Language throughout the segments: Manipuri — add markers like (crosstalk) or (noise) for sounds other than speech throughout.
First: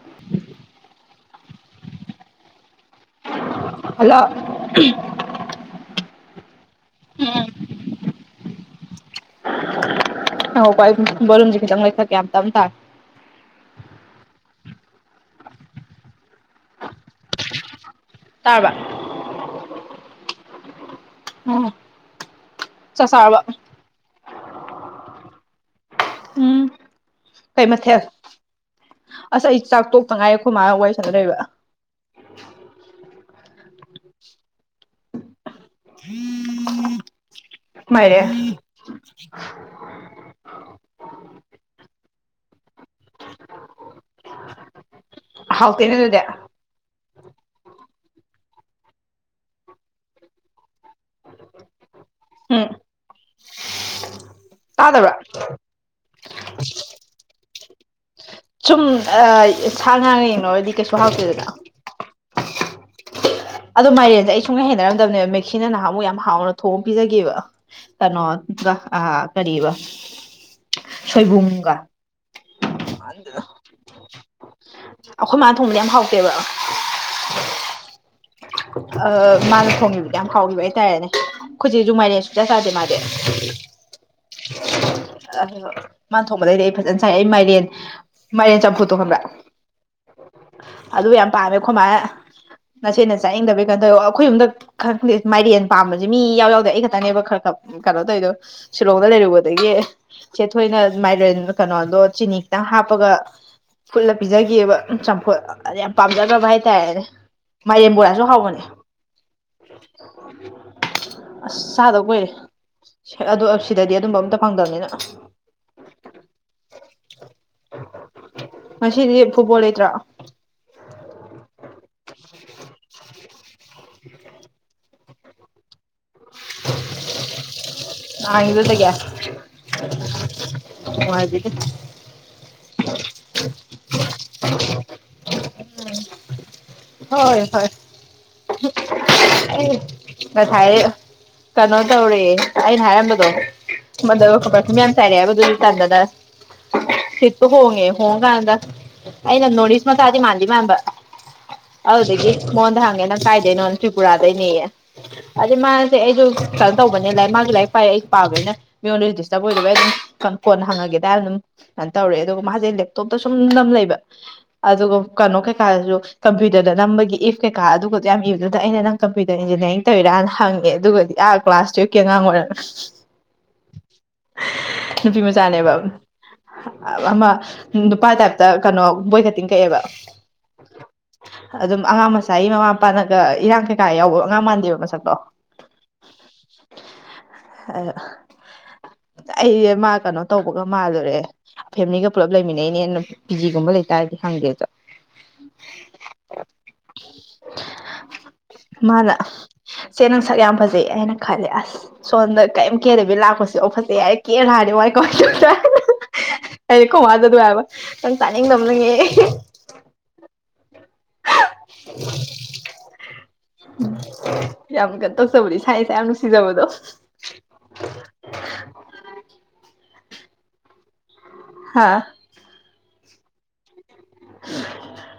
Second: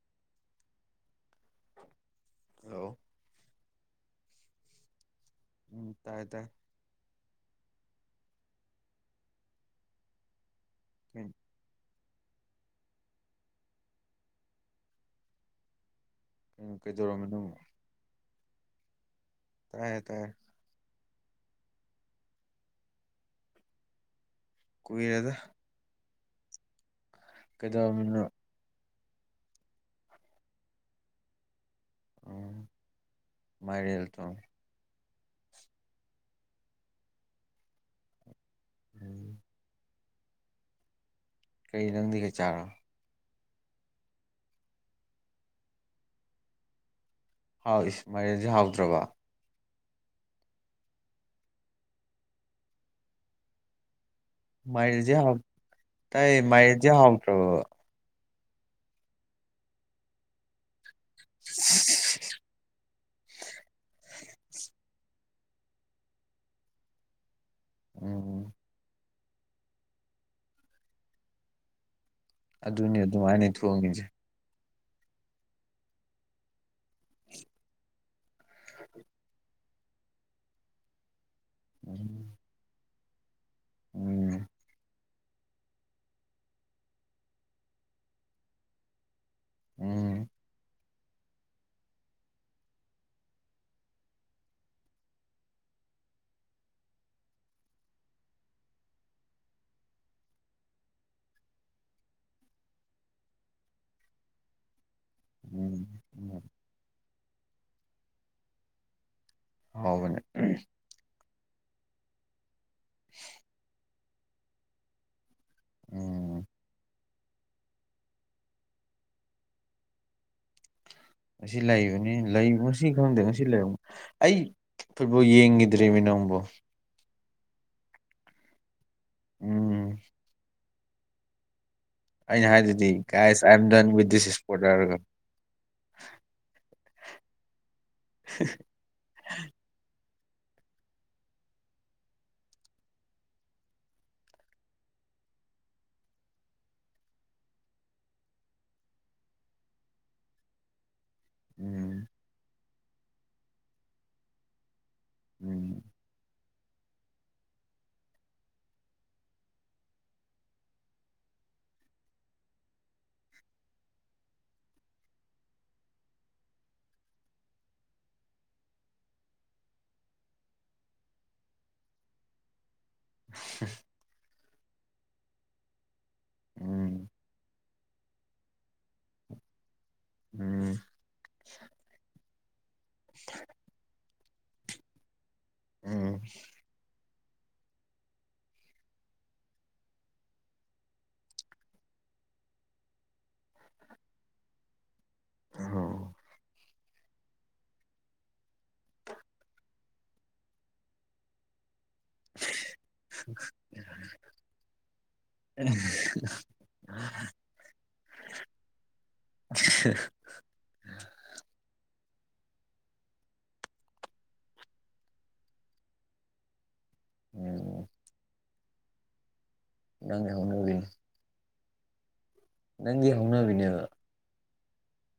(inaudible) ꯍꯜꯂꯣ ꯍꯜꯂꯣ (unintelligible) ꯎꯝ ꯇꯥꯏ ꯇꯥꯏ ꯎꯝ ꯉꯥꯏꯈꯣꯀꯣ ꯑꯩ ꯀꯩꯅꯣ ꯕꯣꯂꯨꯝꯁꯦ ꯈꯤꯇꯪ ꯂꯩꯈꯠꯀꯦ ꯌꯥꯝ ꯇꯝ ꯇꯥꯏ ꯎꯝ ꯀꯩꯗꯧꯔꯝꯃꯤꯅꯣ ꯇꯥꯔꯕ ꯇꯥꯏꯌꯦ ꯇꯥꯏꯌꯦ ꯎꯝ ꯆꯥꯛ ꯆꯥꯔꯕ ꯀꯨꯏꯔꯦꯗ ꯎꯝ ꯀꯩ ꯃꯊꯦꯜ ꯀꯩꯗꯧꯔꯝꯃꯤꯅꯣ ꯑꯁ ꯑꯩ ꯆꯥꯛ ꯇꯣꯛꯇ ꯉꯥꯏꯔꯤ ꯑꯈꯣꯏ ꯃꯥꯒ ꯋꯥꯔꯤ ꯁꯥꯟꯅ ꯂꯩꯕ ꯎꯝ ꯃꯥꯏꯔꯦꯜ ꯇꯣꯡꯉꯤ (unintelligible) ꯃꯥꯏꯔꯦ ꯎꯝ ꯀꯔꯤ ꯅꯪꯗꯤ ꯀꯩ ꯆꯥꯔ ꯍꯥꯎꯇꯦꯅꯦ ꯑꯗꯨꯗꯤ ꯍꯥꯎ ꯏꯁ ꯃꯥꯏꯔꯦꯟꯁꯦ ꯍꯥꯎꯇ꯭ꯔꯕ ꯎꯝ ꯇꯥꯗꯕ꯭ꯔꯥ ꯃꯥꯏꯔꯦꯟꯖꯦ ꯍꯥꯎ ꯇꯥꯏꯌꯦ ꯃꯥꯏꯔꯦꯟꯖꯦ ꯍꯥꯎꯇ꯭ꯔꯕꯕ ꯁꯨꯝ ꯑꯥ ꯁꯥ ꯉꯥꯒ ꯌꯦꯡꯅꯔꯨꯔꯗꯤ ꯀꯩꯁꯨ ꯍꯥꯎꯇꯦꯗꯅ ꯑꯗꯣ ꯃꯥꯏꯔꯦꯟꯁꯦ ꯑꯩ ꯁꯨꯡꯍꯩ ꯍꯩꯅꯔꯝꯗꯕꯅꯦꯕ ꯃꯦꯛꯁꯤꯅ ꯅꯍꯥꯟꯃꯨꯛ ꯌꯥꯝ ꯍꯥꯎꯅ ꯊꯣꯡꯑ ꯄꯤꯖꯒꯤꯕ ꯎꯝ ꯀꯩꯅꯣꯒ ꯑ ꯀꯔꯤꯕ ꯁꯣꯏꯕꯨꯝꯒ ꯑꯗꯨꯅꯤ ꯑꯗꯨꯃꯥꯏꯅꯅꯤ ꯊꯣꯡꯉꯤꯖꯦ ꯑꯈꯣꯏ ꯃꯥꯅ ꯊꯣꯡꯕꯗꯤ ꯌꯥꯝ ꯍꯥꯎꯇꯦꯕ ꯑ ꯃꯥꯅ ꯊꯣꯡꯉꯤꯕꯗꯤ ꯌꯥꯝ ꯍꯥꯎꯒꯤꯕ ꯍꯥꯏꯇꯥꯔꯦꯅꯦ ꯑꯈꯣꯏꯆꯦꯖꯨ ꯃꯥꯏꯔꯦꯟ ꯎꯝ ꯁꯨꯡꯆꯥꯥ ꯆꯥꯗꯦ ꯃꯥꯗꯤ ꯎꯝ ꯑ ꯃꯥꯟ ꯊꯣꯡꯕꯗꯩꯗꯤ ꯑꯩ ꯐꯖꯅ ꯆꯥꯏ ꯑꯩ ꯃꯥꯏꯔꯦꯟ ꯃꯥꯏꯔꯦꯟ ꯆꯝꯐꯨꯠꯇꯣ ꯈꯪꯕ꯭ꯔꯥ ꯎꯝ ꯑꯗꯨ ꯌꯥꯝ ꯄꯥꯝꯃꯦ ꯑꯈꯣꯏ ꯃꯥꯅ ꯅꯆꯦꯅ ꯆꯥꯅꯤꯡꯗꯕꯩ ꯀꯩꯅꯣ ꯇꯧ ꯑꯈꯣꯏ ꯌꯨꯝꯗ ꯈꯪꯗꯦ ꯃꯥꯏꯔꯦꯟ ꯄꯥꯝꯕꯁꯦ ꯃꯤ ꯏꯌꯥꯎ ꯌꯥꯎꯗꯦ ꯑꯩ ꯈꯛꯇꯅꯦꯕ ꯈꯔ ꯈꯔ ꯀꯩꯅꯣ ꯇꯧꯋꯤꯗꯣ ꯁꯤꯂꯣꯡꯗ ꯂꯩꯔꯨꯕꯗꯒꯤ ꯆꯦ ꯊꯣꯏꯅ ꯃꯥꯏꯔꯦꯟ ꯀꯩꯅꯣꯗꯣ ꯆꯤꯅꯤ ꯈꯤꯇꯪ ꯍꯥꯞꯄꯒ ꯐꯨꯠꯂ ꯄꯤꯖꯈꯤꯑꯕ ꯎꯝ ꯆꯝ ꯍꯣꯏ ꯑ ꯎꯝ ꯌꯥꯝ ꯎꯝ ꯄꯥꯝꯖꯈ꯭ꯔꯕ ꯍꯥꯏꯇꯥꯔꯦꯅꯦ ꯃꯥꯏꯔꯦꯟ ꯕꯣꯔꯥꯁꯨ ꯍꯥꯎꯕꯅꯦ ꯍꯥꯎꯕꯅꯦ ꯑꯁ ꯆꯥꯗꯕ ꯀꯨꯏꯔꯦ ꯁꯦ ꯑꯗꯨ ꯑꯁ ꯗꯗꯤ ꯑꯗꯨꯝꯕ ꯑꯝꯇ ꯐꯪꯗꯕꯅꯤꯅ ꯎꯝ ꯉꯁꯤꯗꯤ ꯐꯨꯠꯕꯣꯜ ꯂꯩꯇ꯭ꯔꯥ ꯉꯁꯤ ꯂꯩꯕꯅꯤ ꯂꯩ ꯉꯁꯤ ꯈꯪꯗꯦ ꯉꯁꯤ ꯂꯩꯔꯝ ꯑꯩ ꯐꯨꯠꯕꯣꯜ ꯌꯦꯡꯒꯗ꯭ꯔꯦꯃꯤ ꯅꯪꯕꯨ (unintelligible) ꯎꯝ (unintelligible) ꯅꯨꯡꯉꯥꯏꯕꯤꯗꯦ ꯑꯩꯅ ꯍꯥꯏꯗꯨꯗꯤ guys I am done with this sport ꯍꯥꯏꯔꯒ ꯍꯣꯏ ꯍꯣꯏ (unintelligible) ꯑꯩ ꯉꯁꯥꯏꯗꯤ ꯀꯩꯅꯣ ꯇꯧꯔꯦ ꯑꯩꯅ ꯍꯥꯏꯔꯝꯕꯗꯣ (unintelligible) ꯃꯌꯥꯝ ꯆꯥꯏꯔꯦꯕ ꯑꯗꯨꯖꯨ ꯇꯟꯗꯅ ꯁꯤꯠꯇꯣ ꯍꯣꯡꯉꯦ ꯍꯣꯡꯀꯥꯟꯗ ꯑꯩꯅ ꯅꯣꯔꯠ ꯏꯁ ꯃꯆꯥꯗꯤ ꯃꯥꯟꯗꯤ ꯃꯥꯟꯕ ꯎꯝ ꯑꯗꯨꯗꯒꯤ ꯃꯉꯣꯟꯗ ꯍꯪꯉꯦ ꯅꯪ ꯀꯥꯏꯗꯩꯅꯣꯅ ꯇ꯭ꯔꯤꯄꯨꯔꯥꯗꯩꯅꯦ ꯑꯗꯨꯗꯩ ꯎꯝ ꯃꯥꯁꯦ ꯑꯩꯗꯨ ꯀꯩꯅꯣ ꯇꯧꯕꯅꯦ ꯂꯥꯏ ꯃꯥꯖꯨ ꯂꯥꯏꯔꯤꯛ ꯑꯩꯁꯨ (unintelligible) ꯃꯤꯉꯣꯟꯗꯁꯨ ꯗꯤꯁꯇꯔꯕ ꯑꯣꯏꯗꯕ ꯑꯩ ꯑꯗꯨꯝ ꯀꯟ ꯀꯣꯟꯅ ꯍꯪꯉꯒꯦꯗꯅ ꯑꯗꯨꯝ ꯑꯟ ꯇꯧꯔꯛꯑꯦ ꯑꯗꯨꯒ ꯃꯥꯁꯦ ꯂꯦꯞꯇꯣꯞꯇ ꯁꯨꯝ ꯅꯝ ꯂꯩꯕ ꯑꯗꯨꯒ ꯀꯩꯅꯣ ꯀꯩꯀꯥꯗꯁꯨ ꯀꯝꯄ꯭ꯌꯨ ꯇꯔꯗ ꯅꯝꯕꯒꯤ ꯏꯐ ꯀꯩꯀꯥ ꯑꯗꯨꯒꯗꯣ ꯌꯥꯝ ꯏꯕꯗꯨꯗ ꯑꯩꯅ ꯅꯪ ꯀꯝꯄ꯭ꯌꯨꯇꯔ ꯏꯟꯖꯤꯅꯤꯌꯥꯔꯤꯡ ꯇꯧꯔꯅ ꯍꯪꯉꯦ ꯑꯗꯨꯒꯗꯤ ꯑꯥ ꯀ꯭ꯂꯥꯁ ꯇꯨꯌꯦꯞ ꯀꯤ ꯑꯉꯥꯡ ꯑꯣꯏꯔꯦ (unintelligible) ꯅꯨꯄꯤ ꯃꯆꯥꯅꯦꯕ ꯎꯝ ꯑꯃ ꯅꯨꯄꯥ ꯇꯥꯏꯞꯇ ꯀꯩꯅꯣ ꯕꯣꯏ ꯀꯇꯤꯡ ꯀꯛꯑꯦꯕ ꯎꯝ ꯑꯗꯨꯝ ꯑꯉꯥꯡ ꯃꯆꯥꯒꯤ ꯃꯃꯥ ꯃꯄꯥꯅꯒ ꯏꯔꯥꯡ ꯀꯩꯀꯥ ꯌꯥꯎꯕ ꯑꯉꯥꯡ ꯃꯥꯟꯗꯦꯕ ꯃꯁꯛꯇꯣ ꯎꯝ ꯑ ꯑꯩ ꯃꯥ ꯀꯩꯅꯣ ꯇꯧꯕꯒ ꯃꯥꯜꯂꯨꯔꯦ ꯐꯦꯃꯦꯂꯤꯒ ꯄꯨꯂꯞ ꯂꯩꯃꯤꯟꯅꯩꯅꯦ ꯄꯤ ꯖꯤꯒꯨꯝꯕ ꯂꯩꯇꯥꯔꯗꯤ ꯍꯪꯗꯦ ꯆꯠ ꯑꯣ ꯃꯥꯅ ꯆꯦ ꯅꯪ ꯁꯛ ꯌꯥꯝ ꯐꯖꯩ ꯍꯥꯏꯅ ꯈꯜꯂꯦ ꯑꯁ ꯁꯣꯝꯗ ꯀꯔꯤꯝ ꯀꯦꯗꯕꯤ ꯂꯥꯛꯄꯁꯤ ꯐꯥꯎ ꯐꯖꯩ ꯌꯥꯏꯔꯦ ꯀꯦꯔ ꯂꯥꯛꯑꯗꯤ ꯋꯥꯏ ꯀꯣꯏ ꯑꯩ ꯀꯣꯃꯥꯖꯨ ꯑꯗꯨ ꯍꯥꯏꯕ ꯅꯪ ꯇꯥꯅꯤꯡꯗꯕꯅ ꯉꯦ (unintelligible) ꯌꯥꯝ ꯀꯩꯅꯣ ꯇꯣꯖꯕꯗꯣ ꯏꯁꯥ ꯏꯁꯥ ꯌꯥꯝ ꯅꯨꯡꯁꯤꯖꯕꯗꯣ (unintelligible) ꯅꯪꯒꯤ ꯍꯧꯅꯕꯤ ꯍꯥꯥ ꯅꯪꯒꯤ ꯍꯧꯅꯕꯤꯅꯦꯕ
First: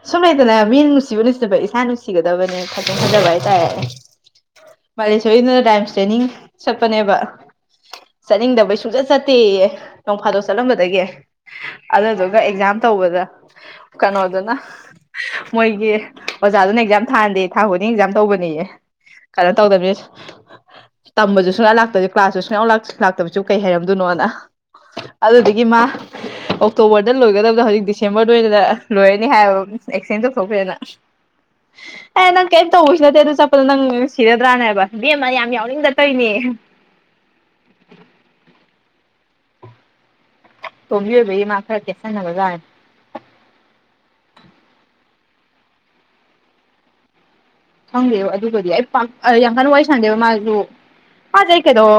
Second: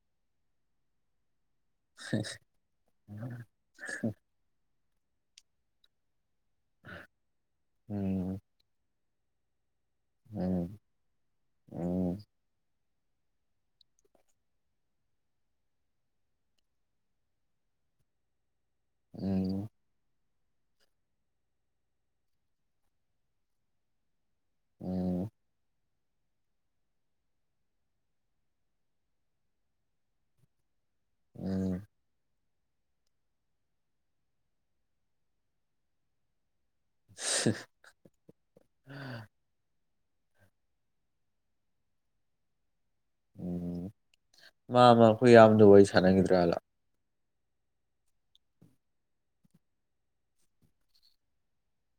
ꯁꯨꯝ ꯂꯩꯗꯅ ꯃꯤꯅ ꯅꯨꯡꯁꯤꯕ ꯅꯨꯡꯁꯤꯗꯕ ꯏꯁꯥ ꯅꯨꯡꯁꯤꯒꯗꯕꯅꯦ ꯈꯛꯇꯪ ꯐꯖꯕ ꯍꯥꯏꯇꯥꯔꯦ ꯄꯥꯂꯦꯁꯣꯔꯤꯅ ꯔꯥꯏꯝ ꯇ꯭ꯔꯦꯅꯤꯡ ꯆꯠꯄꯅꯦꯕ ꯎꯝ ꯆꯠꯅꯤꯡꯗꯕꯩ ꯁꯨꯡꯆꯠ ꯆꯠꯇꯦꯌꯦ ꯅꯣꯡ ꯐꯥꯗꯣꯛ ꯎꯝ ꯆꯠꯂꯝꯕꯗꯒꯤ ꯎꯝ ꯑꯗꯨꯗꯨꯒ ꯑꯦꯛꯖꯥꯝ ꯇꯧꯕꯗ ꯀꯩꯅꯣꯗꯨꯅ ꯃꯣꯏꯒꯤ ꯑꯣꯖꯥꯗꯨꯅ ꯑꯦꯛꯖꯥꯝ ꯊꯥꯍꯟꯗꯦ ꯊꯥ ꯈꯩꯗꯤꯡꯒꯤ ꯑꯦꯛꯖꯥꯝ ꯇꯧꯕꯅꯦꯌꯦ ꯑꯗꯥ ꯎꯝ ꯇꯧꯗꯕꯤ ꯇꯝꯕꯁꯨ ꯁꯨꯛꯂꯥꯛꯇꯕ ꯀ꯭ꯂꯥꯁꯁꯨ ꯁꯨꯡꯌꯥꯎ ꯂꯥꯛꯇꯕꯁꯨ ꯀꯩ ꯍꯩꯔꯝꯗꯣꯏꯅꯣꯅ ꯎꯝ ꯑꯗꯨꯗꯨꯒꯤ ꯃꯥ ꯑꯣꯛꯇꯣꯕꯔꯗ ꯂꯣꯏꯒꯗꯕꯗ ꯍꯧꯖꯤꯛ ꯗꯤꯁꯦꯝꯕꯔꯗ ꯑꯣꯏꯅ ꯂꯣꯏꯔꯅꯤ ꯍꯥꯏ ꯑꯦꯛꯁꯗꯦꯟ ꯇꯧꯊꯣꯛꯈꯔꯦꯅ ꯎꯝ ꯑꯦ ꯅꯪ ꯀꯔꯤꯝ ꯇꯧꯕꯁꯨ ꯅꯠꯇꯦ ꯑꯗꯨ ꯆꯠꯄꯗꯣ ꯅꯪ ꯁꯤꯔꯗ꯭ꯔꯥꯅ ꯍꯥꯏꯕ ꯏꯕꯦꯝꯃ ꯌꯥꯝ ꯌꯥꯎꯅꯤꯡꯗ ꯇꯧꯏꯅꯦ (unintelligible) ꯑꯇꯣꯝꯕꯤ ꯑꯣꯏꯕ ꯃꯥ ꯈ꯭ꯔ ꯀꯦꯁꯟꯅꯕꯖꯥꯅꯦ ꯎꯝ ꯃꯥꯝꯃ ꯑꯩꯈꯣꯏ ꯑꯖꯥꯝꯕꯗꯨꯒ ꯋꯥꯔꯤ ꯁꯥꯟꯅꯈꯤꯗ꯭ꯔꯥꯂꯥ ꯈꯪꯗꯦꯕ ꯑꯗꯨꯒꯗꯤ ꯑꯩ ꯄꯥꯛ ꯌꯥꯝ ꯀꯟꯅ ꯋꯥꯔꯤ ꯁꯥꯟꯅꯗꯦꯕ ꯃꯥꯁꯨ ꯐꯖꯩ ꯀꯩꯗꯧ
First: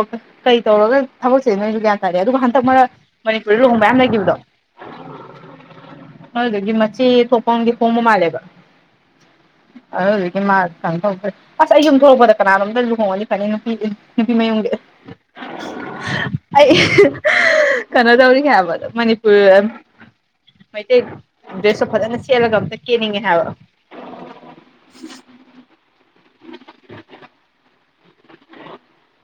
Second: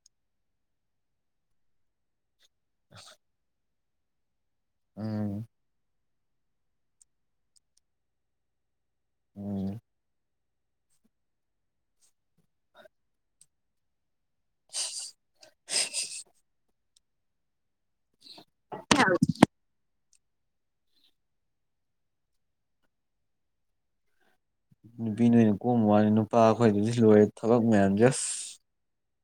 ꯀꯩ ꯇꯧꯔꯒ ꯊꯕꯛꯁꯦ ꯅꯣꯏꯁꯨ ꯒꯌꯥꯟ ꯌꯥꯗꯦ ꯑꯗꯨꯒ ꯍꯟꯗꯛ ꯃꯔꯛ ꯃꯅꯤꯄꯨꯔꯗ ꯂꯨꯍꯣꯡꯕ ꯃꯌꯥꯝ ꯂꯩꯈꯤꯕꯗꯣ ꯎꯝ ꯑꯗꯨꯗꯨꯒꯤ ꯃꯆꯦ ꯊꯣꯛꯄ ꯑꯃꯒꯤ ꯍꯣꯡꯕ ꯃꯥꯜꯂꯦꯕ ꯎꯝ ꯑꯗꯨꯗꯨꯒꯤ ꯃꯥ ꯀꯩꯅꯣ ꯇꯧꯔꯛꯇ꯭ꯔꯦ ꯑꯁ ꯑꯩ ꯌꯨꯝ ꯊꯣꯛꯣꯔꯂꯛꯄꯗ ꯀꯅꯥꯅꯣꯝꯇ ꯂꯨꯍꯣꯡꯉꯅꯤ ꯐꯅꯤ ꯅꯨꯄꯤ ꯅꯨꯄꯤ ꯃꯌꯨꯝꯒꯤ ꯑꯩ ꯀꯩꯅꯣ ꯇꯧꯅꯤꯡꯉꯦ ꯍꯥꯏꯕ ꯃꯅꯤꯄꯨꯔ ꯃꯩꯇꯩ ꯗ꯭ꯔꯦꯁ ꯇꯨ ꯐꯖꯅ ꯁꯦꯠꯂꯒ ꯑꯝꯇ ꯀꯦꯅꯤꯡꯉꯦ ꯍꯥꯏꯕ ꯅꯨꯄꯤ ꯅꯣꯏꯅ ꯀꯣꯝꯕ ꯋꯥꯅꯤ ꯅꯨꯄꯥ ꯑꯩꯈꯣꯏꯗꯤ ꯍꯧꯖꯤꯛ ꯂꯣꯏꯔꯦ ꯊꯕꯛ ꯃꯌꯥꯝꯁꯦ ꯑꯁ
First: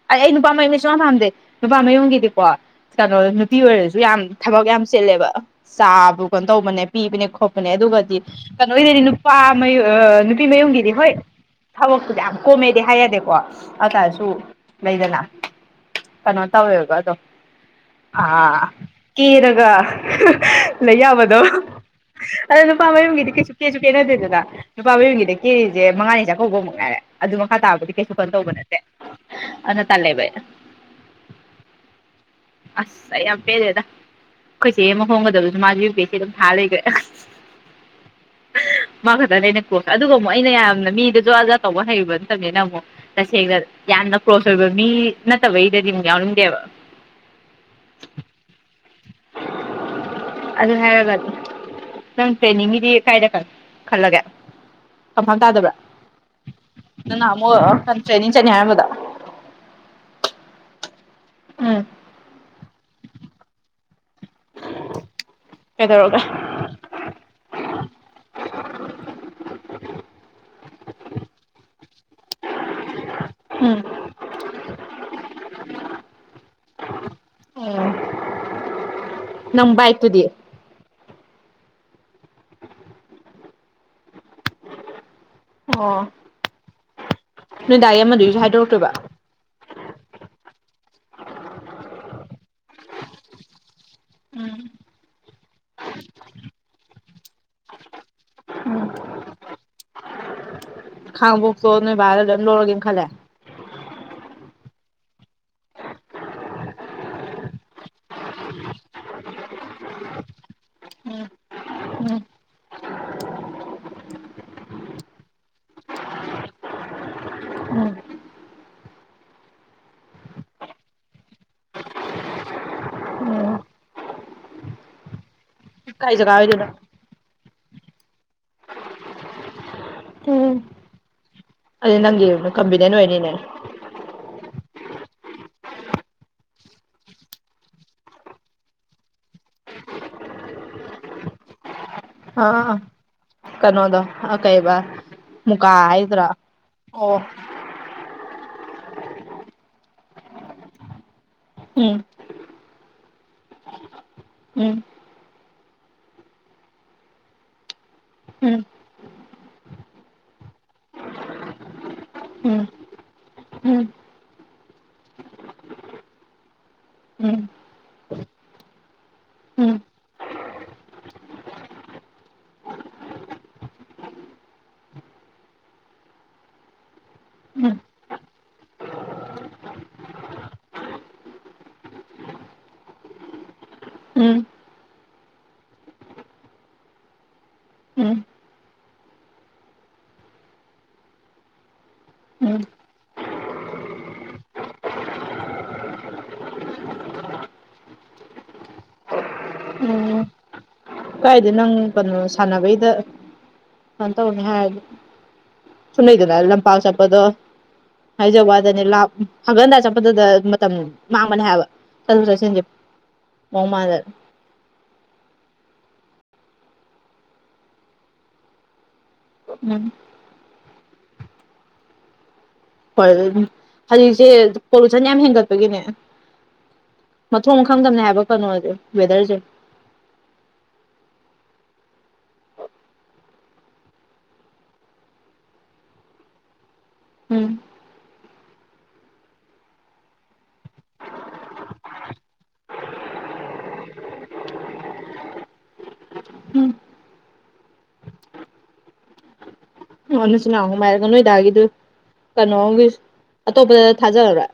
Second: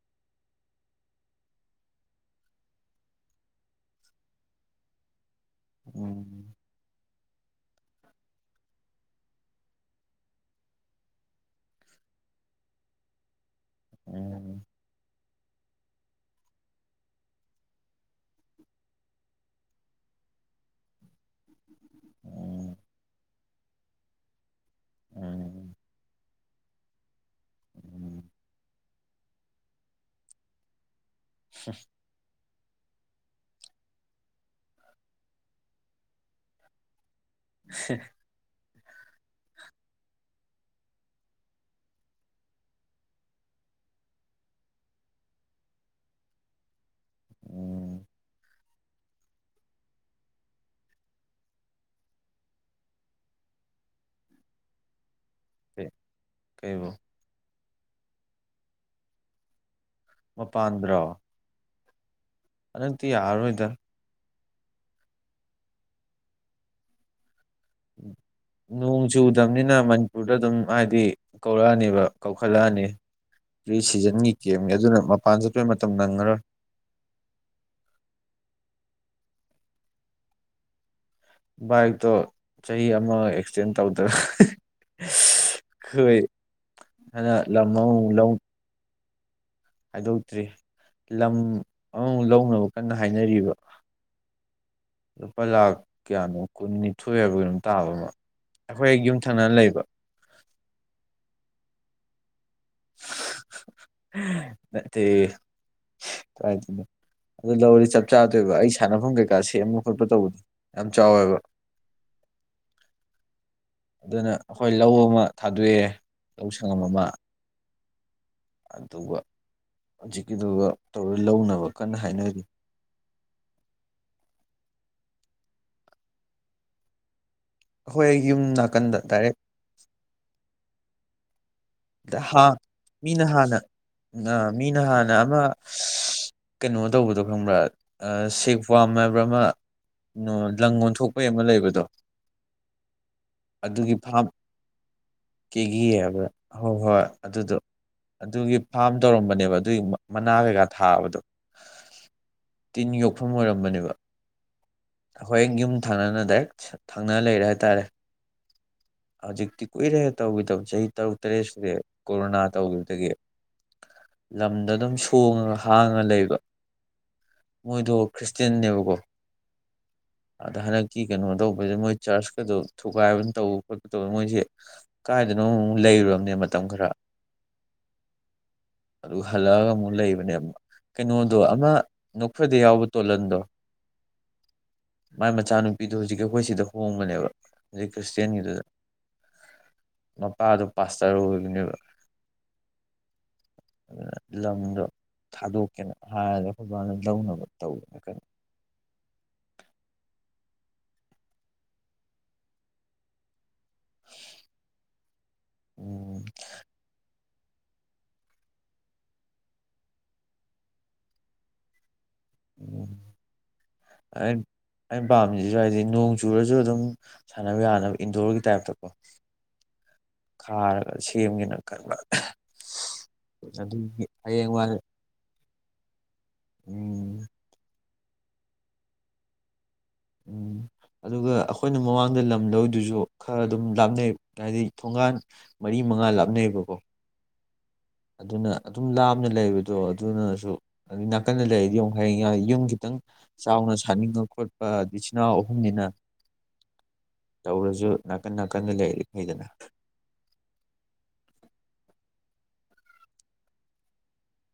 ꯑꯩ ꯑꯩ ꯅꯨꯄꯥ ꯃꯌꯨꯝꯗꯤ ꯁꯨꯡꯄꯥꯝ ꯄꯥꯝꯗꯦ ꯅꯨꯄꯥ ꯃꯌꯨꯝꯒꯤꯗꯤꯀꯣ ꯀꯩꯅꯣ ꯅꯨꯄꯤ ꯑꯣꯏꯔꯁꯨ ꯌꯥꯝ ꯊꯕꯛ ꯌꯥꯝ ꯆꯤꯦꯜꯂꯦꯕ ꯆꯥꯕꯨ ꯀꯩꯅꯣ ꯎꯝ ꯇꯧꯕꯅꯦ ꯄꯤꯕꯅꯦ ꯈꯣꯠꯄꯅꯦ ꯑꯗꯨꯒꯗꯤ ꯀꯩꯅꯣꯒꯤꯗꯗꯤ ꯅꯨꯄꯥ ꯃꯌ ꯅꯨꯄꯤ ꯃꯌꯨꯝꯒꯤꯗꯤ ꯍꯣꯏ ꯊꯕꯛꯇꯨꯗꯤ ꯌꯥꯝ ꯀꯣꯝꯃꯦꯗꯤ ꯍꯥꯏ ꯌꯥꯗꯦꯀꯣ ꯑꯗꯨꯇꯥꯔꯁꯨ ꯎꯝ ꯂꯩꯗꯅ ꯀꯩꯅꯣ ꯇꯧꯋꯦꯕ ꯑꯗꯣ ꯑꯥ ꯀꯦꯔꯒ ꯂꯩ ꯌꯥꯕꯗꯣ ꯑꯗꯣ ꯎꯝ ꯅꯨꯄꯥ ꯃꯌꯨꯝꯒꯤꯗꯤ ꯀꯩꯁꯨ ꯀꯦꯁꯨ ꯀꯦꯅꯗꯦꯗꯅ ꯅꯨꯄꯥ ꯃꯌꯒꯤꯗ ꯀꯦꯖꯤꯁꯦ ꯃꯉꯥꯅꯤ ꯆꯥꯛꯀꯧꯕ ꯃꯨꯛ ꯉꯥꯏꯔꯦ ꯑꯗꯨ ꯃꯈꯥ ꯇꯥꯕꯗꯤ ꯀꯩꯁꯨ ꯎꯝ ꯀꯟ ꯇꯧꯕ ꯅꯠꯇꯦ ꯑꯅ ꯇꯂꯦꯕ ꯍ ꯑꯁ ꯑꯩ ꯌꯥꯝ ꯄꯦꯟꯗꯦꯗꯥ ꯑꯩꯈꯣꯏꯆꯦ ꯑꯃ ꯍꯣꯡꯒꯗꯕꯗꯨꯁꯨ ꯃꯥꯁꯨ ꯌꯨ ꯄꯤ ꯑꯦꯁ ꯁꯤ ꯑꯗꯨꯝ ꯊꯥ ꯂꯩꯒ꯭ꯔꯦ ꯑꯍ (unintelligible) ꯍꯍ ꯃꯥ ꯈꯛꯇꯅꯦ ꯑꯩꯅ ꯀ꯭ꯂꯣꯁ ꯑꯗꯨꯒ ꯑꯃꯨꯛ ꯑꯩꯅ ꯌꯥꯝꯅ ꯃꯤꯗꯣ ꯖꯣꯖꯥ ꯖꯣꯖꯥ ꯇꯧꯕ ꯍꯩꯕ ꯅꯠꯇꯕꯅꯤꯅ ꯑꯃꯨꯛ ꯇꯁꯦꯡꯅ ꯌꯥꯝꯅ ꯀ꯭ꯂꯣꯁ ꯑꯣꯏꯕ ꯃꯤ ꯅꯠꯇꯕꯒꯤꯗꯗꯤ ꯑꯃꯨꯛ ꯌꯥꯎꯅꯤꯡꯗꯦꯕ ꯎꯝ ꯑꯗꯨ ꯍꯥꯏꯔꯒ ꯅꯪ ꯇ꯭ꯔꯦꯅꯤꯡꯒꯤꯗꯤ ꯀꯥꯏꯗ ꯈ ꯈꯜꯂꯒꯦ ꯀꯝꯐꯥꯝ ꯇꯥꯗꯕ꯭ꯔꯥ ꯀꯩ ꯀꯩꯕꯨ ꯅꯪ ꯅꯍꯥꯟꯃꯨꯛ ꯑ ꯀꯟ ꯇ꯭ꯔꯦꯅꯤꯡ ꯆꯠꯅꯤ ꯍꯥꯏꯔꯝꯕꯗꯣ ꯃꯄꯥꯟꯗꯔꯣ ꯎꯝ ꯍꯟꯗꯛꯇꯤ ꯌꯥꯔꯔꯣꯏꯗ ꯀꯩꯗꯧꯔꯒꯦ (unintelligible) ꯅꯣꯡ ꯆꯨꯗꯕꯅꯤꯅ ꯃꯅꯤꯄꯨꯔꯗ ꯑꯗꯨꯝ ꯍꯥꯏꯗꯤ ꯀꯧꯔꯛꯑꯅꯦꯕ ꯀꯧꯈꯠꯂꯛꯑꯅꯤ ꯄ꯭ꯔꯤ ꯎꯝ ꯁꯤꯖꯟꯒꯤ ꯀꯦꯝꯒꯤ ꯑꯗꯨꯅ ꯃꯄꯥꯟ ꯆꯠꯄꯩ ꯃꯇꯝ ꯅꯪꯉꯔꯣꯏ ꯑꯣ ꯅꯪ ꯕꯥꯥꯏꯛꯇꯨꯗꯤ ꯕꯥꯏꯛꯇꯣ ꯆꯍꯤ ꯑꯃ ꯑꯦꯛꯁꯇꯦꯟ ꯇꯧꯗꯅ ꯍꯍ ꯁꯁ ꯑꯣ ꯈꯣꯏ ꯍꯟꯗꯛ ꯂꯝ ꯅꯣꯏ ꯗꯥꯒꯤ ꯑꯃꯃꯨꯛ ꯂꯧ ꯑꯃꯗꯨꯒꯤꯁꯨ ꯍꯥꯏꯗꯣꯔꯛꯇꯣꯏꯕ ꯍꯥꯏꯗꯣꯛꯇ꯭ꯔꯤ ꯂꯝ ꯑꯃꯃꯨꯛ ꯂꯧꯅꯕ ꯀꯟꯅ ꯍꯥꯏꯅꯔꯤꯕ ꯎꯝ ꯂꯨꯄꯥ ꯂꯥꯛ ꯀꯌꯥꯅꯣ ꯀꯨꯟꯅꯤꯊꯣꯏ ꯍꯥꯏꯕ꯭ꯔꯥ ꯀꯩꯅꯣꯝ ꯇꯥꯥꯕ ꯑꯃ ꯑꯩꯈꯣꯏ ꯍꯦꯛ ꯌꯨꯝ ꯊꯪꯅ ꯂꯩꯕ ꯈꯥꯡꯉꯕꯣꯛ ꯇꯣ ꯅꯣꯏ ꯕꯥꯅ ꯂꯣꯏꯝ ꯂꯧꯔꯒꯦꯅ ꯈꯜ ꯍꯍ ꯅꯠꯇꯦꯍꯦ ꯏꯁ ꯀꯥꯏꯗꯩꯅꯣ ꯑꯗꯨ ꯂꯧꯔꯗꯤ ꯆꯞ ꯆꯥꯗꯣꯏꯕ ꯑꯩ ꯁꯥꯟꯅꯐꯝ ꯀꯩꯀꯥ ꯁꯦꯝꯕ ꯈꯣꯠꯄ ꯇꯧꯕꯗꯣ ꯌꯥꯝ ꯆꯥꯎꯋꯦꯕ ꯎꯝ ꯑꯗꯨꯅ ꯑꯩꯈꯣꯏ ꯂꯧ ꯑꯃ ꯊꯥꯗꯣꯛꯑꯦ ꯂꯧ ꯁꯪꯉꯝ ꯑꯃ ꯑꯗꯨꯒ ꯍꯧꯖꯤꯛꯀꯤꯗꯨꯒ ꯇꯧꯔ ꯂꯧꯅꯕ ꯀꯟꯅ ꯍꯥꯏꯅꯔꯤ ꯎꯝ ꯀꯥꯏ ꯖꯒꯥ ꯑꯣꯏꯗꯣꯏꯅꯣ ꯑꯩꯈꯣꯏ ꯍꯦꯛ ꯌꯨꯝ ꯅꯥꯀꯟꯗ ꯗꯥꯏꯔꯦꯛ ꯎꯝ (unintelligible) ꯃꯤꯅ ꯑꯣꯏꯅꯤꯅꯦ ꯍꯥꯟꯅ ꯑꯥ ꯃꯤꯅ ꯍꯥꯟꯅ ꯑꯃ ꯁꯁ ꯀꯩꯅꯣ ꯇꯧꯕꯗꯣ ꯈꯪꯕ꯭ꯔꯥ ꯑ ꯁꯦꯛ ꯋꯥꯝ ꯍꯥꯏꯕ꯭ꯔꯥ ꯑꯃ ꯅꯣ ꯂꯪ ꯑꯣꯟꯊꯣꯛꯄꯩ ꯑꯃ ꯂꯩꯕꯗꯣ ꯑꯥ ꯑꯥ ꯑꯥ ꯑꯗꯨꯒꯤ ꯀꯩꯅꯣꯗꯣ ꯐꯥꯝ ꯑ ꯀꯩꯕ ꯃꯨꯀꯥ ꯀꯦꯒꯤ ꯍꯥꯏꯗ꯭ꯔꯥ ꯍꯥꯏꯕ꯭ꯔꯥ ꯍꯣꯏ ꯍꯣꯏ ꯑꯣ ꯑꯗꯨꯗꯣ ꯑꯗꯨꯒꯤ ꯐꯥꯝ ꯇꯧꯔꯝꯕꯅꯦꯕ ꯑꯗꯨꯒꯤ ꯃ ꯃꯅꯥ ꯀꯩꯀꯥ ꯊꯥꯕꯗꯣ ꯎꯝ ꯇꯤꯟ ꯌꯣꯛꯐꯝ ꯑꯣꯏꯔꯝꯕꯅꯦꯕ ꯎꯝ ꯑꯩꯈꯣꯏ ꯍꯦꯛ ꯌꯨꯝ ꯊꯪꯅꯅ ꯗꯥꯏꯔꯦꯛ ꯊꯪꯅ ꯂꯩꯔꯦ ꯍꯥꯏꯇꯥꯔꯦ ꯎꯝ ꯍꯧꯖꯤꯛꯇꯤ ꯀꯨꯏꯔꯦꯍꯦ ꯇꯧꯒꯤꯗꯕ ꯆꯍꯤ ꯇꯔꯨꯛ ꯇꯔꯦꯠꯁꯤꯗꯤ ꯀꯣꯔꯣꯅꯥ ꯎꯝ ꯇꯧꯒꯤꯕꯗꯒꯤ ꯎꯝ ꯂꯝꯗꯣ ꯑꯗꯨꯝ ꯁꯣꯡꯉꯒ ꯍꯥꯡꯉ ꯂꯩꯕ ꯎꯝ ꯎꯝ ꯃꯣꯏꯗꯣ ꯈ꯭ꯔꯤꯁꯇꯦꯟꯅꯦꯕꯀꯣ (unintelligible) ꯑꯗ ꯍꯟꯗꯛꯀꯤ ꯀꯩꯅꯣ ꯇꯧꯕꯁꯤꯗ ꯃꯣꯏ ꯆꯔꯆꯀꯗꯣ ꯊꯨꯒꯥꯏꯕ ꯇꯧꯕ ꯈꯣꯠꯄ ꯇꯧꯕ ꯃꯣꯏꯁꯦ ꯀꯥꯏꯗꯅꯣ ꯑꯃꯨꯛꯃꯨꯛ ꯂꯩꯔꯨꯔꯕꯅꯦ ꯃꯇꯝ ꯈꯔ (unintelligible) ꯑꯗꯨ ꯍꯜꯂꯛꯑꯒ ꯑꯃꯨꯛ ꯂꯩꯕꯅꯦꯕ ꯀꯩꯅꯣꯗꯣ ꯑꯃ ꯅꯣꯛꯐꯗ‌ꯦ ꯌꯥꯎꯕ ꯇꯣꯂꯟꯗꯣ ꯎꯝ ꯃꯥꯏ ꯃꯆꯥꯅꯨꯄꯤꯗꯣ ꯍꯧꯖꯤꯛꯀꯤ ꯑꯩꯈꯣꯏ ꯁꯤꯗ ꯍꯣꯡꯕꯅꯦꯕ ꯍꯧꯖꯤꯛ ꯎꯝ ꯈ꯭ꯔꯤꯁꯇꯌꯥꯅꯒꯤꯗꯨꯗ ꯃꯄꯥꯗꯣ ꯄꯥꯁꯇꯔ ꯑꯣꯏꯕꯅꯦꯕ ꯎꯝ (inaudible) ꯑꯗꯨꯅ ꯂꯝꯗꯣ ꯊꯥꯗꯣꯛꯀꯦꯅ ꯍꯥꯏꯔꯒ ꯑꯩꯈꯣꯏ ꯕꯥꯅ ꯂꯧꯅꯕ ꯇꯧꯋꯦꯅ ꯀꯩꯅꯣ ꯎꯝ ꯀꯥꯏꯗꯩ ꯅꯪ ꯀꯩꯅꯣ ꯁꯥꯟꯅꯕꯩꯗ ꯇꯧꯅꯤ ꯍꯥꯏ ꯎꯝ ꯐꯨꯅꯩꯗꯅ ꯂꯝꯄꯥꯛ ꯆꯠꯄꯗ ꯍꯥꯏꯖꯕꯋꯥꯗꯅꯤ ꯂꯥ ꯍꯟꯒꯠ ꯍꯟꯗꯥ ꯆꯠꯄꯗꯨꯗ ꯃꯇꯝ ꯃꯥꯡꯕꯅꯦ ꯍꯥꯏꯕ ꯆꯠꯔ‌ꯣꯛ ꯆꯠꯁꯤꯟꯁꯤ ꯎꯝ ꯃꯥꯑꯣꯡ ꯃꯥꯟꯗꯅꯥ ꯑꯩ ꯑꯩꯅ ꯄꯥꯝꯁꯤꯁꯨ ꯍꯥꯏꯗꯤ ꯅꯣꯡ ꯆꯨꯔꯁꯨ ꯑꯗꯨꯝ ꯁꯥꯟꯅꯕ ꯌꯥꯅꯕ ꯏꯟꯗꯣꯔꯒꯤ ꯇꯥꯏꯞꯇꯀꯣ ꯎꯝ ꯈꯥꯔꯒ ꯁꯦꯝꯒꯦꯅ ꯈꯟꯕ ꯍ‌ꯣꯏ ꯑꯗꯨꯝ ꯑꯗꯨꯒꯤ ꯍꯧꯖꯤꯛꯁꯦ ꯍꯌꯦꯡ ꯋꯥꯏ ꯐꯅꯌꯥꯝ ꯍꯦꯟꯒꯠꯄꯒꯤꯅꯦ ꯎꯝ ꯃꯊꯣꯡ ꯃꯈꯥꯡꯗꯝꯅꯦ ꯍꯥꯏꯕ ꯀꯩꯅꯣꯁꯦ ꯋꯦꯗꯔꯁꯦ ꯎꯝ (inaudible) ꯑꯗꯨꯒ ꯑꯩꯈꯣꯏꯅ ꯃꯃꯥꯡꯗ ꯂꯝꯗꯧꯔꯤꯗꯨꯁꯨ ꯈꯔ ꯑꯗꯨꯝ ꯂꯥꯞꯅꯩ ꯍꯥꯏꯗꯤ ꯊꯣꯡꯒꯥꯟ ꯃꯔꯤ ꯃꯉꯥ ꯂꯥꯞꯅꯩꯌꯦꯕꯀꯣ ꯎꯝ ꯑꯗꯨꯅ ꯑꯗꯨꯝ ꯂꯥꯞꯅ ꯂꯩꯕꯗꯣ ꯑꯗꯨꯅꯁꯨ ꯑꯗꯨ ꯅꯥꯀꯟꯗ ꯂꯩꯔꯗꯤ ꯌ‌ꯣꯡ ꯍꯌꯦꯡ ꯌꯨꯝ ꯈꯤꯇꯪ ꯆꯥꯎꯅ ꯁꯥꯅꯤꯡꯕ ꯈꯣꯠꯄ ꯏꯆꯤꯜ ꯏꯅꯥꯎ ꯑꯍꯨꯝꯅꯤꯅ ꯎꯝ ꯇꯧꯔꯁꯨ ꯅꯥꯀꯟ ꯅꯥꯀꯟꯗ ꯂꯩꯔꯗꯤ ꯐꯩꯗꯅ ꯑꯣ ꯅꯆꯅꯥꯎ ꯑꯍꯨꯝ ꯍꯥꯏꯔꯒ ꯅꯣꯏꯗꯥꯒꯤꯗꯨ ꯀꯩꯅꯣꯒꯤ ꯑꯇꯣꯞꯄꯗ ꯊꯥꯖꯔꯔ‌ꯣꯏ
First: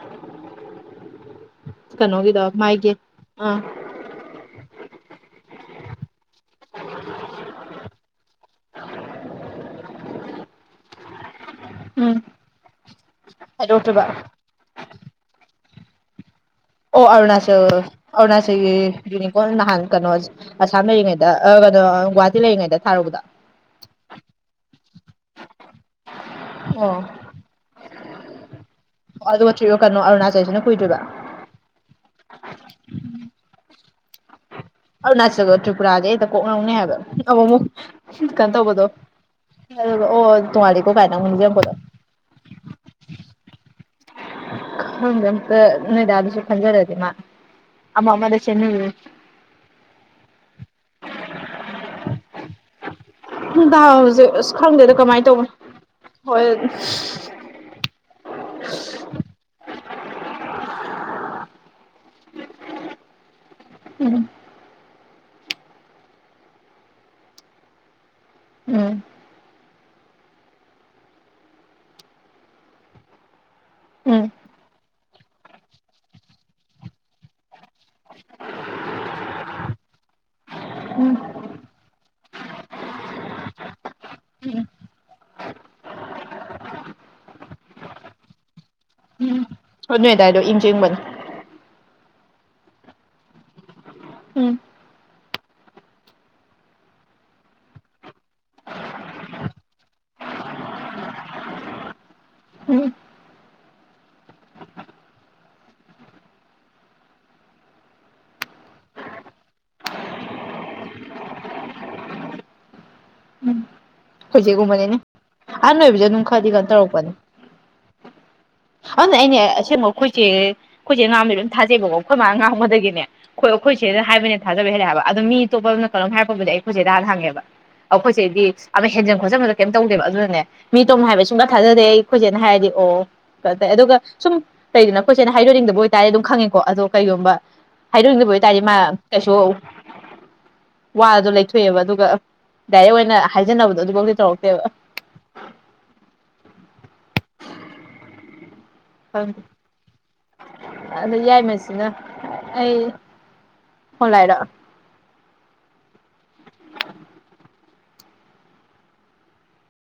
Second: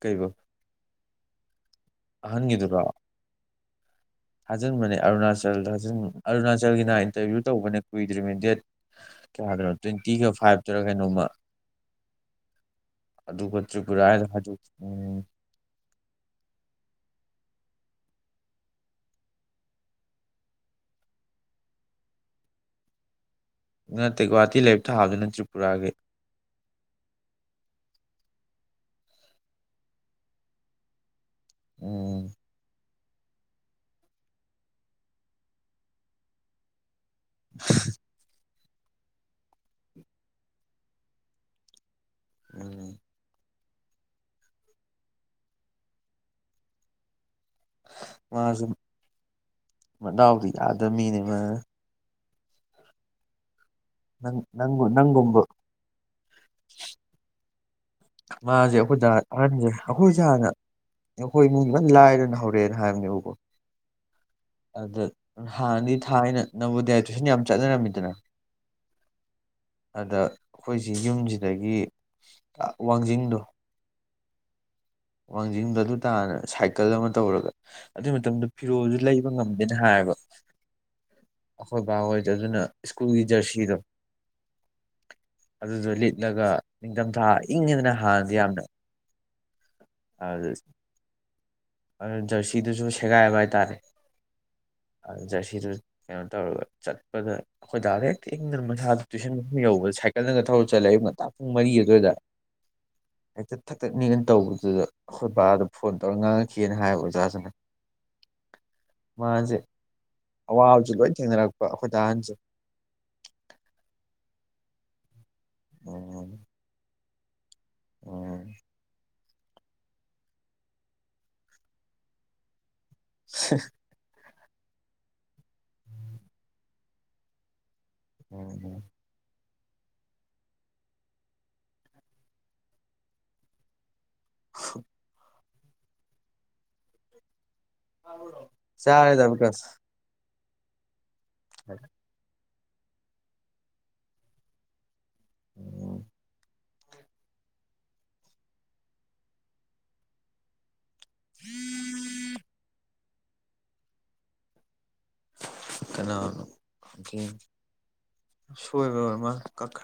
ꯀꯩꯕꯣ ꯀꯩꯅꯣꯒꯤꯗꯣ ꯑꯍꯟꯒꯤꯗꯨꯔ‌ꯣ ꯃꯥꯒꯤ ꯑꯥ ꯊꯥꯖꯤꯟꯕꯅꯦ ꯑꯔꯨꯅꯥꯆꯜ ꯑꯔꯨꯅꯥꯆꯜꯒꯤ ꯅꯍꯥꯟ ꯏꯟꯇꯔꯚ꯭ꯌꯨ ꯇꯧꯕꯅꯦ ꯀꯨꯏꯗ꯭ꯔꯤꯅꯤ ꯗꯦꯠ ꯀꯌꯥꯗꯅꯣ ꯇ꯭ꯋꯦꯟꯇꯤꯒ ꯐꯥꯏꯚꯇꯔ ꯀꯩꯅꯣꯝꯃ ꯎꯝ ꯑꯗꯨꯒ ꯇ꯭ꯔꯤꯄꯨꯔꯥ ꯍꯥꯏꯗꯣꯛꯇ꯭ꯔꯤꯕ ꯍꯥꯏ ꯎꯝ ꯑꯣ ꯑꯔꯨꯅꯥꯆꯜ ꯑꯔꯨꯅꯥꯆꯜꯒꯤ ꯌꯨꯅꯤꯐ‌ꯣꯝ ꯅꯍꯥꯟ ꯀꯩꯅꯣ ꯑꯁꯥꯝ ꯂꯩꯔꯤꯉꯩꯗ ꯑ ꯀꯩꯅꯣ ꯒꯨꯍꯥꯇꯤ ꯂꯩꯔꯤꯉꯩꯗ ꯊꯥꯔꯨꯕꯗ ꯅꯠꯇꯦ ꯒꯨꯍꯥꯇꯤ ꯂꯩꯔ ꯊꯥꯕꯗꯨꯅ ꯇ꯭ꯔꯤꯄꯨꯔꯥꯒꯤ ꯑꯣ ꯑꯣ ꯑꯗꯨꯒ ꯀꯩꯅꯣ ꯑꯔꯨꯅꯥꯆꯜꯁꯤꯅ ꯀꯨꯏꯗꯣꯏꯔꯤꯕ ꯎꯝ ꯑꯔꯨꯅꯥꯆꯜꯒ ꯇ꯭ꯔꯤꯄꯨꯔꯥꯖ‌ꯦ ꯍ‌ꯦꯛꯇ ꯀꯣꯛ ꯉꯥꯎꯅꯩ ꯍꯥꯏꯕ ꯑꯃꯨꯛ ꯑꯃꯨꯛ ꯀꯩꯅꯣ ꯇꯧꯕꯗꯣ ꯑꯣ ꯇ‌ꯣꯡꯉꯥꯜꯂꯤ ꯀꯥꯏꯅ ꯑꯃꯨꯛ ꯅꯤꯖꯤꯡꯉꯛꯄꯗ‌ꯣ ꯎꯝ ꯈꯪꯗ‌ꯦ ꯑꯝꯇ ꯅꯣꯏꯗꯥꯗꯨꯁꯨ ꯈꯟꯖꯔꯗꯤ ꯃꯥ ꯑꯃ ꯑꯃꯗ ꯃꯥꯁꯨ ꯆ‌ꯦꯟꯅꯔ ꯃꯗꯥꯎꯗꯤ ꯌꯥꯗ ꯃꯤꯅꯤ ꯃꯥ ꯗꯥꯎꯁ‌ꯦ ꯅꯪ ꯑꯁ ꯅꯪꯕꯨ ꯈꯪꯗꯦꯗ ꯀꯃꯥꯏꯅ ꯅꯪꯒꯨꯝꯕ ꯇꯧꯕꯅ‌ꯣ ꯍꯣꯏ ꯃꯥꯁꯦ ꯑꯩꯈꯣꯏ ꯗꯥ ꯑꯍꯟꯅꯤ ꯑꯩꯈꯣꯏꯁꯦ ꯍꯥꯟꯅ ꯑꯩꯈꯣꯏ ꯏꯃꯨꯡ ꯂꯣꯏ ꯂꯥꯏꯔꯅ ꯍꯧꯔꯛꯑꯦꯅ ꯍꯥꯏꯕꯅꯦꯕꯀꯣ ꯎꯝ ꯑꯗ ꯍꯥꯟꯅꯗꯤ ꯊꯥꯏꯅ ꯅꯥꯚ‌ꯣꯗꯌꯥꯏ ꯇꯨꯏꯁꯟ ꯌꯥꯝ ꯆꯠꯅꯔꯝꯃꯤꯗꯅ ꯎꯝ ꯑꯗ ꯑꯩꯈꯣꯏꯁꯤ ꯌꯨꯝꯁꯤꯗꯒꯤ ꯋꯥꯡꯖꯤꯡꯗꯣ ꯎꯝ ꯋꯥꯡꯖꯤꯡꯗꯣ ꯑꯗꯨ ꯇꯥꯅ ꯁꯥꯏꯀꯜ ꯑꯃ ꯇꯧꯔꯒ ꯑꯗꯨꯏ ꯃꯇꯝꯗ ꯐꯤꯔꯣꯜꯁꯨ ꯂꯩꯕ ꯉꯝꯗꯦꯅ ꯍꯥꯏꯌꯦꯕ ꯎꯝ ꯑꯩꯈꯣꯏ ꯕꯥ ꯍꯣꯏꯗ ꯑꯗꯨꯅ ꯁ꯭ꯀꯨꯜꯒꯤ ꯖꯔꯁꯤꯗꯣ ꯑꯗꯨꯗꯣ ꯂꯤꯠꯂꯒ ꯅꯤꯡꯊꯝꯊꯥ ꯏꯪꯉꯤꯗꯅ ꯍꯥꯟꯅꯗꯤ ꯌꯥꯝꯅ ꯊꯣꯗꯣ ꯅꯣꯏ ꯑꯗꯥꯏꯗꯣ ꯏꯪꯁꯨ ꯏꯪꯕꯅꯦ ꯑꯗꯨ ꯖꯔꯁꯤꯗꯨꯁꯨ ꯁꯦꯒꯥꯏꯕ ꯍꯥꯏꯇꯥꯔꯦ ꯎꯝ ꯖꯔꯁꯤꯗꯨ ꯀꯩꯅꯣ ꯇꯧꯔꯒ ꯆꯠꯄꯗ ꯑꯩꯈꯣꯏ ꯗꯥ ꯍꯦꯛꯇ ꯏꯪꯗꯅ ꯃꯁꯥꯗ ꯇꯨꯏꯁꯟ ꯃꯐꯝ ꯌꯧꯕꯗ ꯁꯥꯏꯀꯜꯗꯒ ꯊꯧꯔꯒ ꯆꯠꯂꯦ ꯑꯌꯨꯜ ꯉꯟꯇꯥ ꯄꯨꯡ ꯃꯔꯤ ꯑꯗꯨꯋꯥꯏꯗ ꯎꯝ ꯍꯦꯛꯇ ꯊꯛꯊꯛ ꯅꯤꯛꯑ ꯇꯧꯕꯗꯨꯗ ꯑꯩꯈꯣꯏ ꯕꯥꯗ ꯐꯣꯟ ꯇꯧꯔꯒ ꯉꯥꯡꯉꯛꯈꯤꯅ ꯍꯥꯏꯌꯦꯕ ꯑꯣꯖꯥꯁꯤꯅ (unintelligible) ꯃꯥꯖꯦ ꯑꯋꯥꯕꯁꯤ ꯂꯣꯏ ꯊꯦꯡꯅꯔꯛꯄ ꯑꯩꯈꯣꯏ ꯗꯥ ꯑꯍꯟ ꯖꯦ ꯑꯩꯈꯣꯏ ꯆꯦꯒꯨꯝꯕꯅꯤꯅꯦ ꯑꯍꯟ ꯑꯣꯏꯕꯖꯦ ꯑꯗꯨꯝ ꯈꯔꯗꯤ ꯑꯗꯨꯃꯥꯏ ꯇꯧꯔꯛꯄꯅꯤ ꯑꯣ ꯑꯗꯨꯅꯦ ꯑꯩꯅꯦ ꯑꯁꯦꯡꯕ ꯑꯩꯈꯣꯏꯆꯦ ꯑꯩꯈꯣꯏꯆꯦ ꯉꯥꯡꯕꯗꯤ ꯂꯣꯏꯝ ꯊꯥꯖꯩꯕꯀꯣ ꯑꯩꯈꯣꯏ ꯃꯥꯅ ꯉꯥꯡꯒꯗꯒꯤꯅꯦ ꯑꯩꯈꯣꯏ ꯑꯩꯈꯣꯏ ꯆꯦꯗ ꯍꯥꯏꯕꯅ ꯍꯦꯟꯅ ꯊꯥꯖꯕ ꯍꯦꯟꯂꯦ ꯍꯥꯏꯕ ꯑꯗꯣ ꯃꯤ ꯑꯇꯣꯞꯄ ꯑꯃꯝꯅ ꯀꯩꯅꯣꯝ ꯍꯥꯏꯔꯛꯄꯕꯨꯗꯤ ꯑꯩꯈꯣꯏꯆꯦꯗ ꯍꯥꯟ ꯍꯪꯉꯦꯕ ꯑꯩꯈꯣꯏꯆꯦꯗꯤ ꯎꯝ ꯍꯦꯟꯖꯤꯟ ꯈꯣꯠꯆꯟꯕꯗꯣ ꯀꯩꯝ ꯇꯧꯗꯦꯕ ꯑꯗꯨꯅꯅꯦ ꯃꯤ ꯑꯇꯣꯝꯅ ꯍꯥꯏꯕ ꯑꯩ ꯁꯨꯡꯊꯥ ꯊꯥꯖꯗꯦ ꯑꯩꯈꯣꯏꯆꯦꯅ ꯍꯥꯏꯔꯗꯤ ꯑꯣ ꯇ ꯑꯗꯨꯒ ꯁꯨꯝ ꯂꯩꯗꯅ ꯑꯩꯈꯣꯏꯆꯦꯅ ꯍꯥꯏꯔꯅꯤꯡꯗꯕ ꯑꯣꯏꯇꯥꯔꯦ ꯑꯗꯨꯝ ꯈꯪꯉꯦꯀꯣ ꯑꯗꯣ ꯀꯩꯒꯨꯝꯕ ꯍꯥꯏꯗꯣꯛꯅꯤꯡꯗꯕ ꯑꯣꯏꯇꯥꯔꯗꯤ ꯃꯥ ꯆꯥꯔꯦꯗ ꯀꯩꯁꯨ ꯋꯥꯗꯣ ꯂꯩꯊꯣꯛꯑꯦꯕ ꯑꯗꯨꯒ ꯗꯥꯏꯔꯦꯛ ꯑꯣꯏꯅ ꯍꯥꯏꯖꯅꯕꯗꯣ ꯑꯗꯨꯐꯥꯎꯗꯤ ꯇꯧꯔꯛꯇꯦꯕ ꯎ ꯍꯪ ꯑꯗꯨ ꯌꯥꯏꯃꯁꯤꯅ ꯑꯩ ꯐꯣꯟ ꯂꯥꯛꯏꯔꯣ ꯀꯅꯥꯅꯣ ꯑꯝꯇ ꯌꯦꯡꯒꯦ ꯁꯣꯏꯕ ꯑꯣꯏꯔꯃꯥꯜꯂꯦ ꯀꯛꯈ꯭ꯔꯦ